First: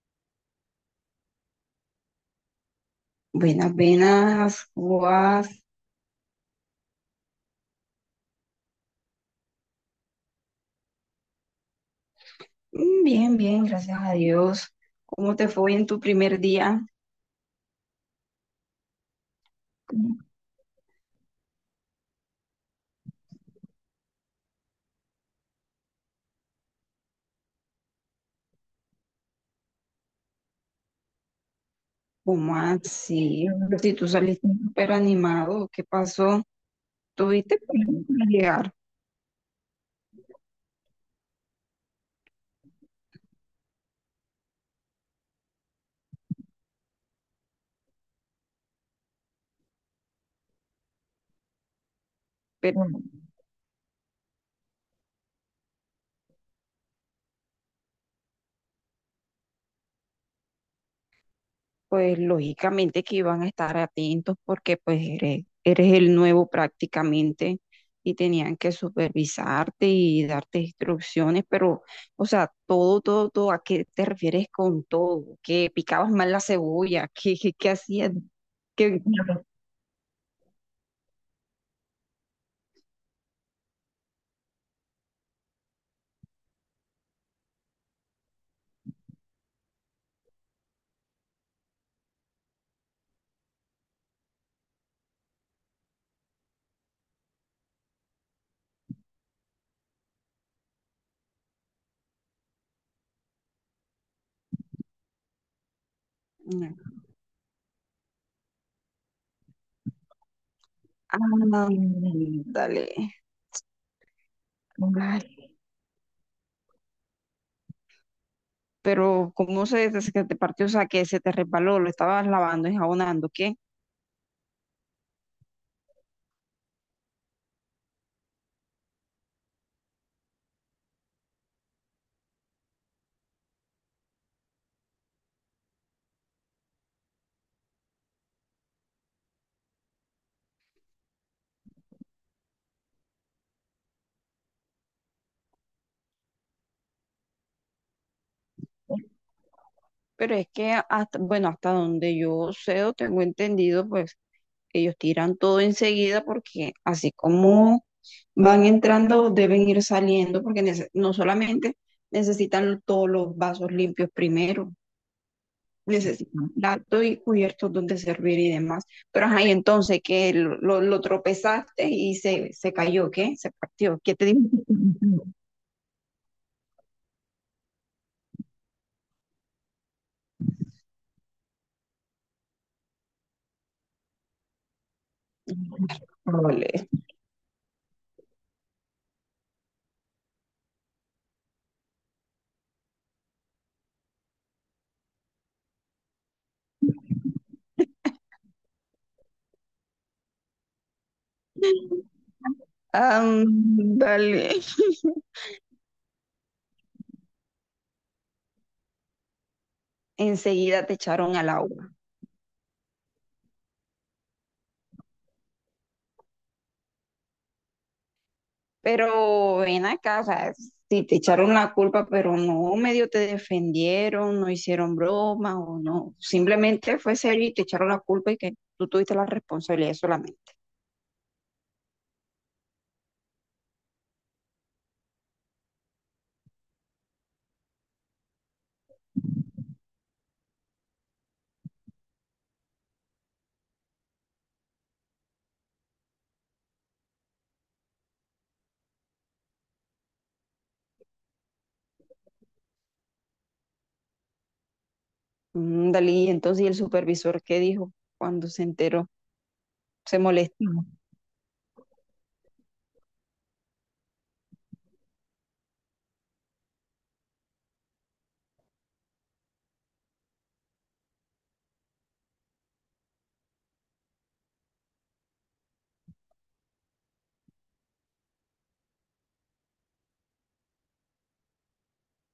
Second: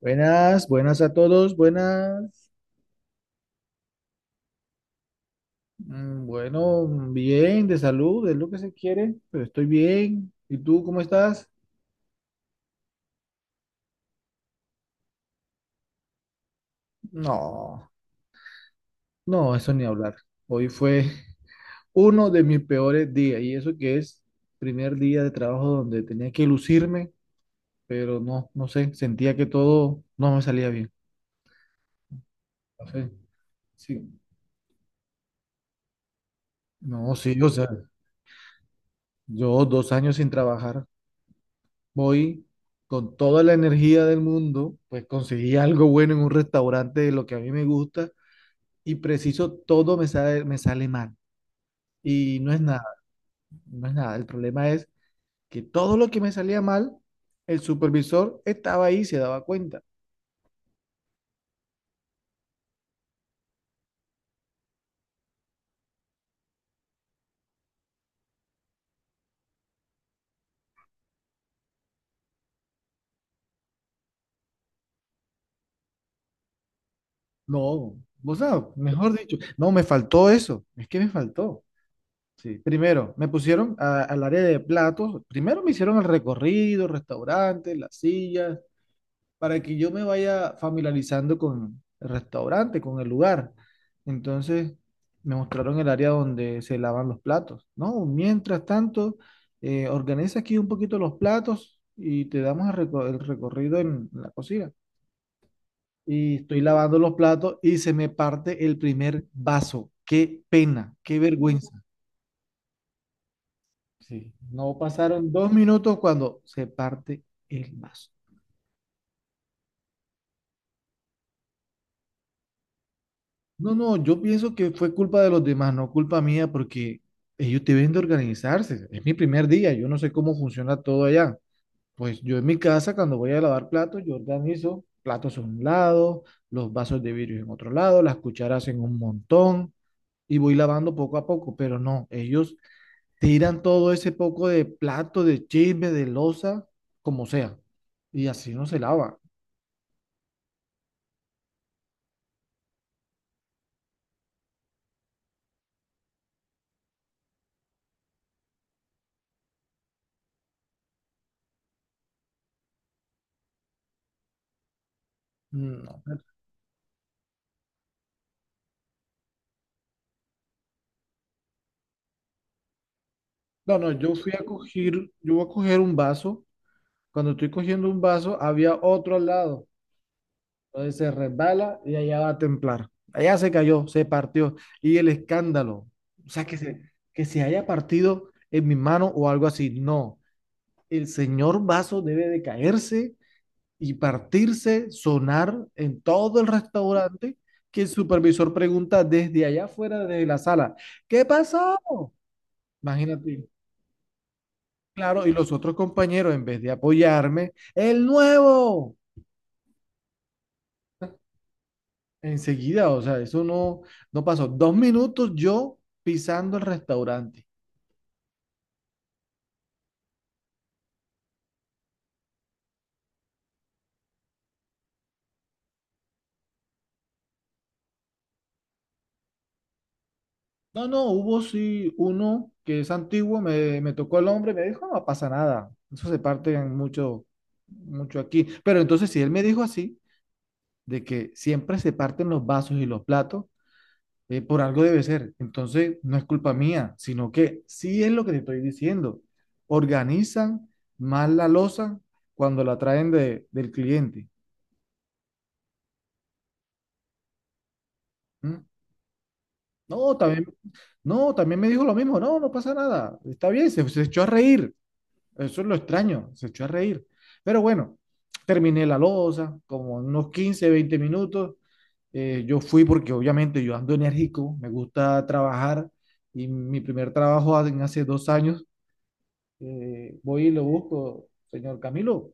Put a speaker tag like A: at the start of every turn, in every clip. A: Buenas, buenas a todos, buenas.
B: Buenas, buenas, ¿cómo vas?
A: Bueno, bien, de salud, es lo que se quiere, pero estoy bien. ¿Y tú cómo estás?
B: Bien, bien, gracias a Dios. ¿Cómo te fue en tu primer día?
A: No, no, eso ni hablar. Hoy fue uno de mis peores días, y eso que es primer día de trabajo donde tenía que lucirme, pero no, no sé, sentía que todo no me salía bien.
B: ¿Cómo
A: No sé,
B: así? Si
A: sí,
B: tú saliste súper animado, ¿qué pasó?
A: no, sí, o
B: Tuviste
A: sea,
B: problemas para llegar,
A: yo 2 años sin trabajar. Voy con toda la energía del mundo, pues conseguí algo bueno en un restaurante de lo que a mí me gusta, y preciso todo me sale mal. Y no es nada,
B: pero no.
A: no es nada. El problema es que todo lo que me salía mal, el supervisor estaba ahí y se daba cuenta.
B: Pues lógicamente que iban a estar atentos porque pues eres, eres el nuevo prácticamente y tenían que supervisarte y darte instrucciones, pero, o sea, todo, todo, todo, ¿a qué te refieres con todo? ¿Que picabas mal la cebolla? ¿Qué, qué, qué
A: No,
B: hacías?
A: vos sabes,
B: ¿Qué...
A: mejor dicho, no, me faltó eso, es que me faltó. Sí. Primero, me pusieron al área de platos, primero me hicieron el recorrido, restaurantes, las sillas, para que yo me vaya familiarizando con el restaurante, con el lugar. Entonces me mostraron el área donde se lavan los platos, ¿no? Mientras tanto, organiza aquí un poquito los platos y te damos el recorrido en la cocina. Y estoy lavando los platos y se me parte el primer vaso. Qué pena, qué vergüenza.
B: dale,
A: Sí, no pasaron 2 minutos cuando se parte el vaso.
B: pero ¿cómo se, se te partió? O sea, que se te resbaló, lo estabas lavando, enjabonando, ¿qué?
A: No, no, yo pienso que fue culpa de los demás, no culpa mía, porque ellos deben de organizarse. Es mi primer día, yo no sé cómo funciona todo allá. Pues yo en mi casa, cuando voy a lavar platos, yo organizo platos a un lado, los vasos de vidrio en otro lado, las cucharas en un montón, y voy lavando poco a poco, pero no, ellos tiran todo ese poco de plato, de chisme, de loza, como sea, y así no se lava.
B: Pero es que hasta, bueno, hasta donde yo sé o tengo entendido, pues ellos tiran todo enseguida porque así como van entrando, deben ir saliendo porque no solamente necesitan todos los vasos limpios primero,
A: No,
B: necesitan platos y cubiertos donde servir y demás. Pero ajá, y entonces que lo tropezaste y se cayó, ¿qué? Se
A: no, no,
B: partió. ¿Qué
A: yo
B: te
A: fui
B: dijo?
A: a coger, yo voy a coger un vaso. Cuando estoy cogiendo un vaso, había otro al lado. Entonces se resbala y allá va a templar. Allá se cayó, se partió. Y el escándalo, o sea,
B: Ole.
A: que se haya partido en mi mano o algo así. No, el señor vaso debe de caerse y partirse, sonar en todo el restaurante, que el supervisor pregunta desde allá afuera de la sala, ¿qué pasó? Imagínate.
B: Ándale.
A: Claro, y los otros compañeros, en vez de apoyarme, el nuevo.
B: Enseguida te echaron al agua.
A: Enseguida, o sea, eso no, no pasó. 2 minutos yo pisando el restaurante.
B: Pero ven acá, o sea, si te echaron la culpa, pero no medio te defendieron, no hicieron broma o no. Simplemente fue serio y te echaron la culpa y que tú tuviste la responsabilidad solamente.
A: No, no, hubo sí uno que es antiguo, me tocó el hombre, me dijo, no pasa nada. Eso se parte en mucho, mucho aquí. Pero entonces, si él me dijo así, de que siempre se parten los vasos y los platos, por algo debe ser. Entonces, no es culpa mía, sino que sí es lo que te estoy diciendo. Organizan mal la loza cuando la traen del cliente.
B: Ándale, y entonces ¿y el supervisor qué dijo cuando se
A: ¿Mm?
B: enteró?
A: No,
B: Se
A: sí. También,
B: molestó.
A: no, también me dijo lo mismo, no, no pasa nada, está bien, se echó a reír, eso es lo extraño, se echó a reír. Pero bueno, terminé la loza como unos 15, 20 minutos. Yo fui porque obviamente yo ando enérgico, me gusta trabajar y mi primer trabajo en hace 2 años. Voy y lo busco, señor Camilo,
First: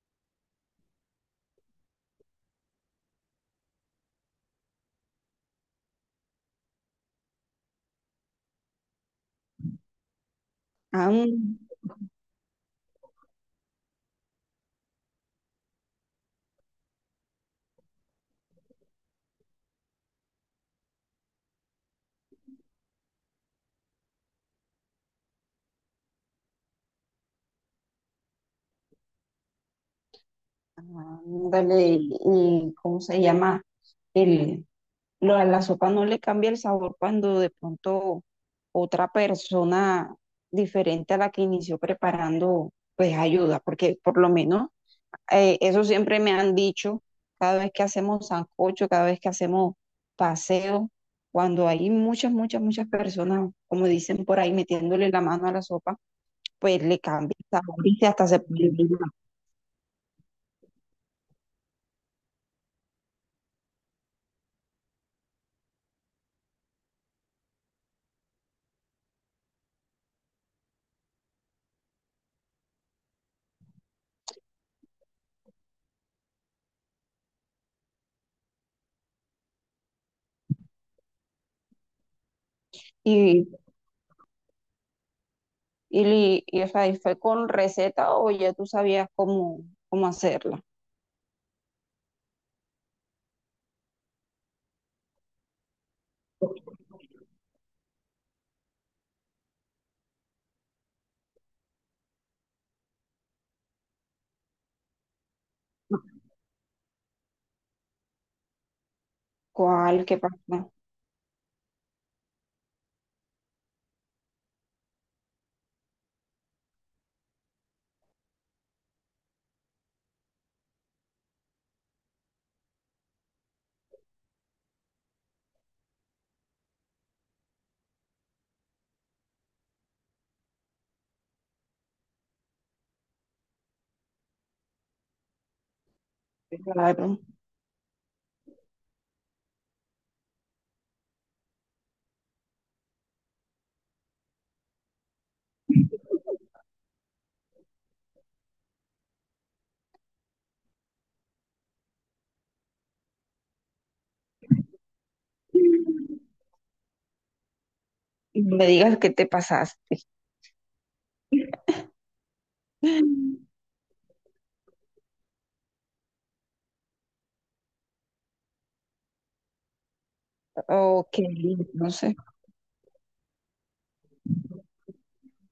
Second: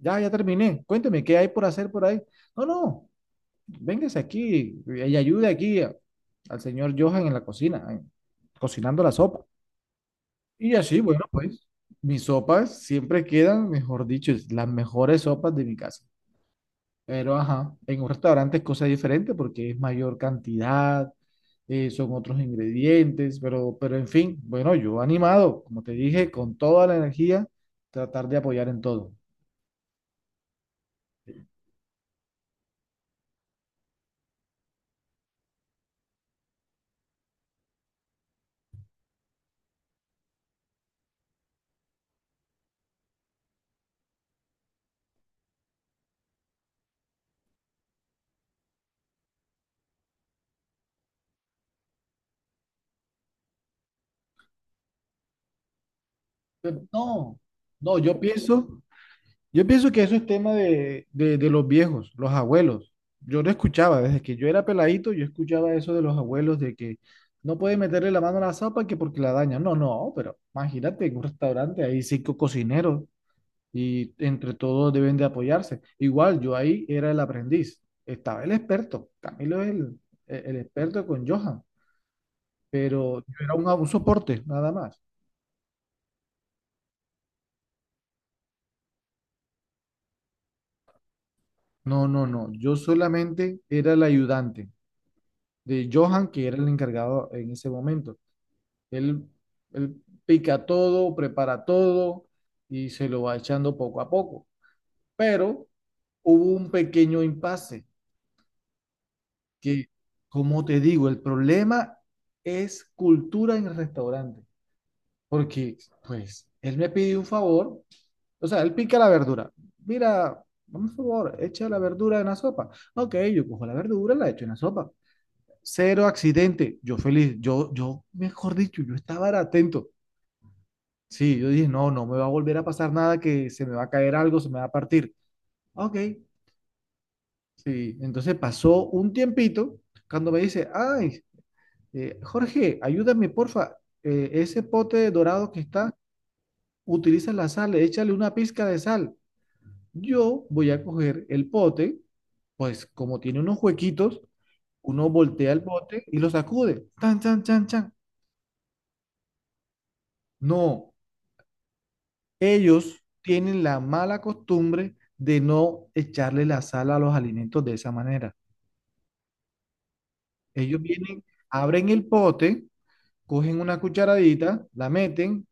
A: ya, ya terminé, cuénteme, ¿qué hay por hacer por ahí? No, no, véngase aquí y ayude aquí al señor Johan en la cocina, cocinando la sopa. Y así, bueno,
B: Ándale,
A: pues mis sopas siempre quedan, mejor dicho, es las mejores sopas de mi casa. Pero, ajá, en un restaurante es cosa diferente porque es mayor cantidad, son otros ingredientes, pero en fin, bueno, yo animado, como te dije, con toda la energía, tratar de apoyar en todo.
B: ¿y cómo se llama? El, a la sopa no le cambia el sabor cuando de pronto otra persona diferente a la que inició preparando, pues ayuda, porque por lo menos eso siempre me han dicho, cada vez que hacemos sancocho, cada vez que hacemos paseo, cuando hay muchas, muchas, muchas personas, como dicen por ahí, metiéndole la mano a la sopa, pues
A: Pero
B: le cambia
A: no,
B: el sabor
A: no,
B: y
A: yo
B: hasta se puede
A: pienso,
B: brindar.
A: yo pienso que eso es tema de los viejos, los abuelos. Yo lo escuchaba desde que yo era peladito, yo escuchaba eso de los abuelos de que no pueden meterle la mano a la sopa, que porque la dañan. No, no, pero imagínate en un restaurante hay 5 cocineros y entre todos deben de apoyarse. Igual yo ahí era el aprendiz, estaba el experto, Camilo es el, el experto con Johan, pero yo
B: Y,
A: era un soporte nada más.
B: o sea, y fue con receta o ya tú sabías cómo, cómo hacerla.
A: No, no, no, yo solamente era el ayudante de Johan, que era el encargado en ese momento. Él, él pica todo, prepara todo y se lo va echando poco a poco. Pero hubo un pequeño impasse que,
B: ¿Cuál? ¿Qué
A: como
B: pasó?
A: te digo, el problema es cultura en el restaurante. Porque, pues, él me pidió un favor, o sea, él pica la verdura. Mira, dame un favor, echa la verdura en la sopa. Ok, yo cojo la verdura, la echo en la sopa. Cero accidente. Yo feliz, mejor dicho, yo estaba era atento. Sí, yo dije, no, no me va a volver a pasar nada, que se me va a caer algo, se me va a partir. Ok,
B: Claro.
A: sí. Entonces pasó un tiempito cuando me dice, ay, Jorge, ayúdame, porfa, ese pote dorado que está, utiliza la sal, échale una pizca de sal. Yo voy a coger el pote, pues como tiene unos huequitos, uno voltea el bote y lo sacude. Tan, chan, chan, chan.
B: No me digas qué te pasaste.
A: No, ellos tienen la mala costumbre de no echarle la sal a los alimentos de esa manera. Ellos
B: Ok,
A: vienen, abren
B: no
A: el
B: sé.
A: pote, cogen una cucharadita, la meten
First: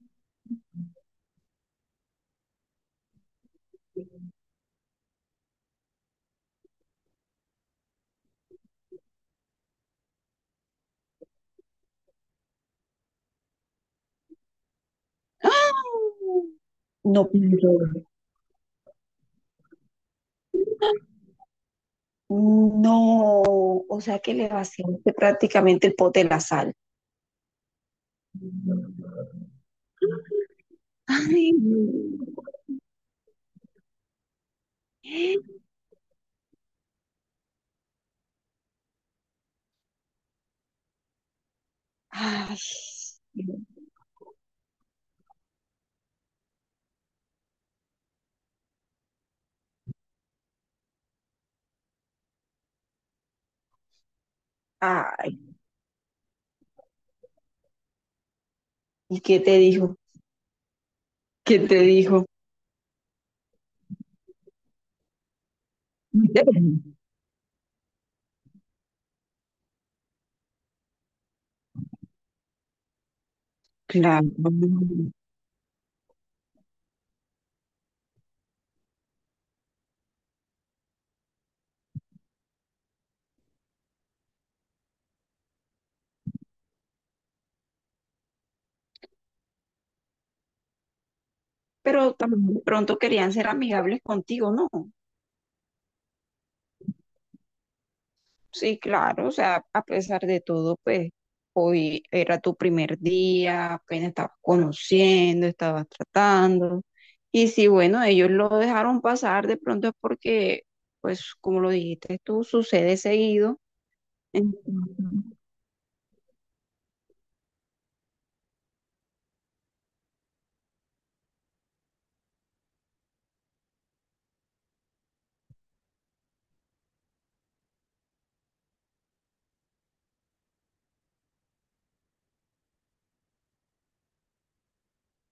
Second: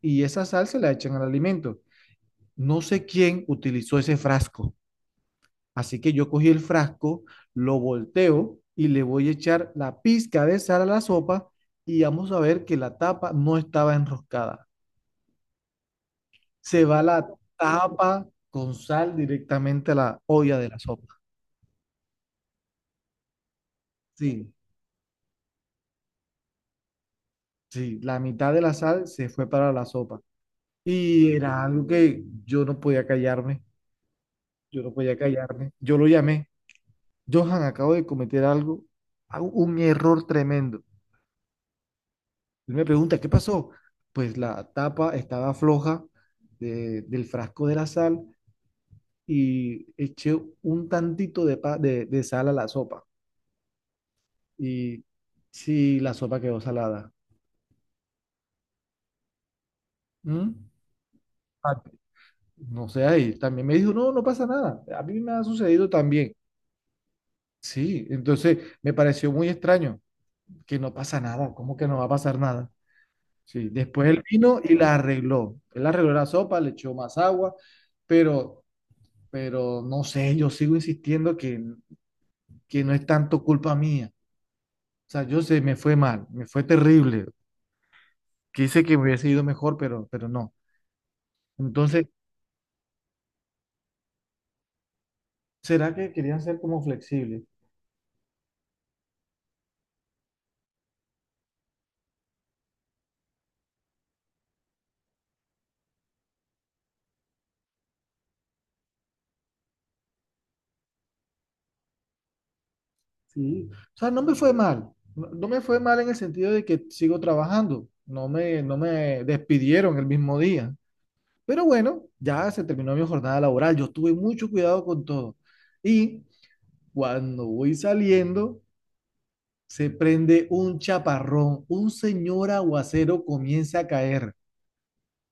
A: y esa sal se la echan al alimento. No sé quién utilizó ese frasco. Así que yo cogí el frasco, lo volteo y le voy a echar la pizca de sal a la sopa, y vamos a ver que la tapa no estaba enroscada.
B: ¡Ah!
A: Se va
B: No,
A: la
B: pero
A: tapa con sal directamente a la olla de la sopa.
B: no. O sea que le
A: Sí,
B: vaciaste prácticamente el pote de la sal.
A: sí, la mitad de la sal se fue para la sopa. Y
B: Ay,
A: era
B: no.
A: algo que yo no podía callarme, yo no podía callarme. Yo lo llamé, Johan, acabo de cometer algo, un error tremendo.
B: Ay,
A: Él me pregunta, ¿qué pasó? Pues la tapa estaba floja del frasco de la sal, y eché un tantito de sal a la sopa. Y
B: ay.
A: sí, la sopa quedó salada.
B: ¿Y qué te dijo?
A: ¿Mm?
B: ¿Qué te
A: Ah,
B: dijo?
A: no sé, y también me dijo, no, no pasa nada, a mí me ha sucedido también. Sí, entonces me pareció muy extraño que no pasa nada, ¿cómo que no va a pasar nada? Sí, después él
B: Claro.
A: vino y la arregló. Él arregló la sopa, le echó más agua, pero, pero no sé, yo sigo insistiendo que no es tanto culpa mía. O sea, yo sé, me fue mal, me fue terrible. Quise que me hubiese ido mejor, pero no. Entonces,
B: Pero también de pronto querían ser amigables contigo, ¿no?
A: ¿será que querían ser como flexibles?
B: Sí, claro, o sea, a pesar de todo, pues hoy era tu primer día, apenas estabas conociendo, estabas tratando. Y si, bueno, ellos lo dejaron pasar, de pronto es porque, pues como lo dijiste tú, sucede seguido.
A: Sí, o sea, no me fue
B: Entonces,
A: mal. No, no me fue mal en el sentido de que sigo trabajando. No me despidieron el mismo día. Pero bueno, ya se terminó mi jornada laboral. Yo tuve mucho cuidado con todo. Y cuando voy saliendo, se prende un chaparrón. Un señor aguacero comienza a caer.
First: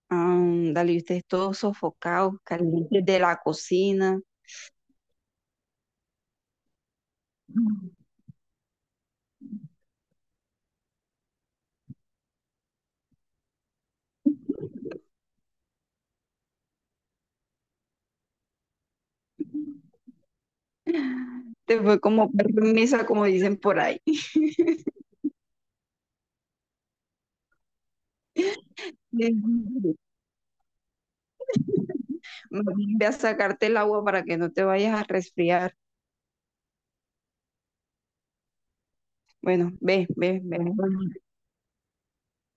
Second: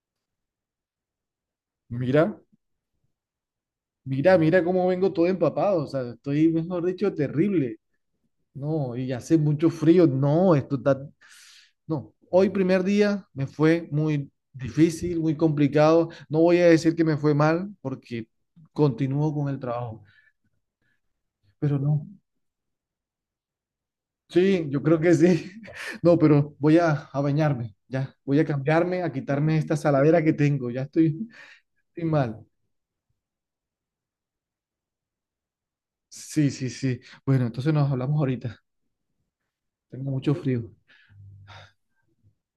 B: ándale, y ustedes todos sofocados,
A: Mira,
B: calientes de la cocina.
A: mira, mira cómo vengo todo empapado. O sea, estoy, mejor dicho, terrible. No, y hace mucho frío. No, esto está… No, hoy primer día me fue muy difícil, muy complicado. No voy a decir que me fue mal porque continúo con el trabajo, pero
B: Te fue
A: no.
B: como permisa, como dicen por ahí.
A: Sí, yo creo que sí. No, pero voy a bañarme, ya. Voy a cambiarme, a quitarme esta saladera que tengo. Ya estoy, estoy mal.
B: Más bien ve a sacarte el agua para que no te vayas a resfriar.
A: Sí, sí, sí. Bueno, entonces nos hablamos ahorita.
B: Bueno, ve,
A: Tengo mucho
B: ve, ve.
A: frío.
B: Bueno,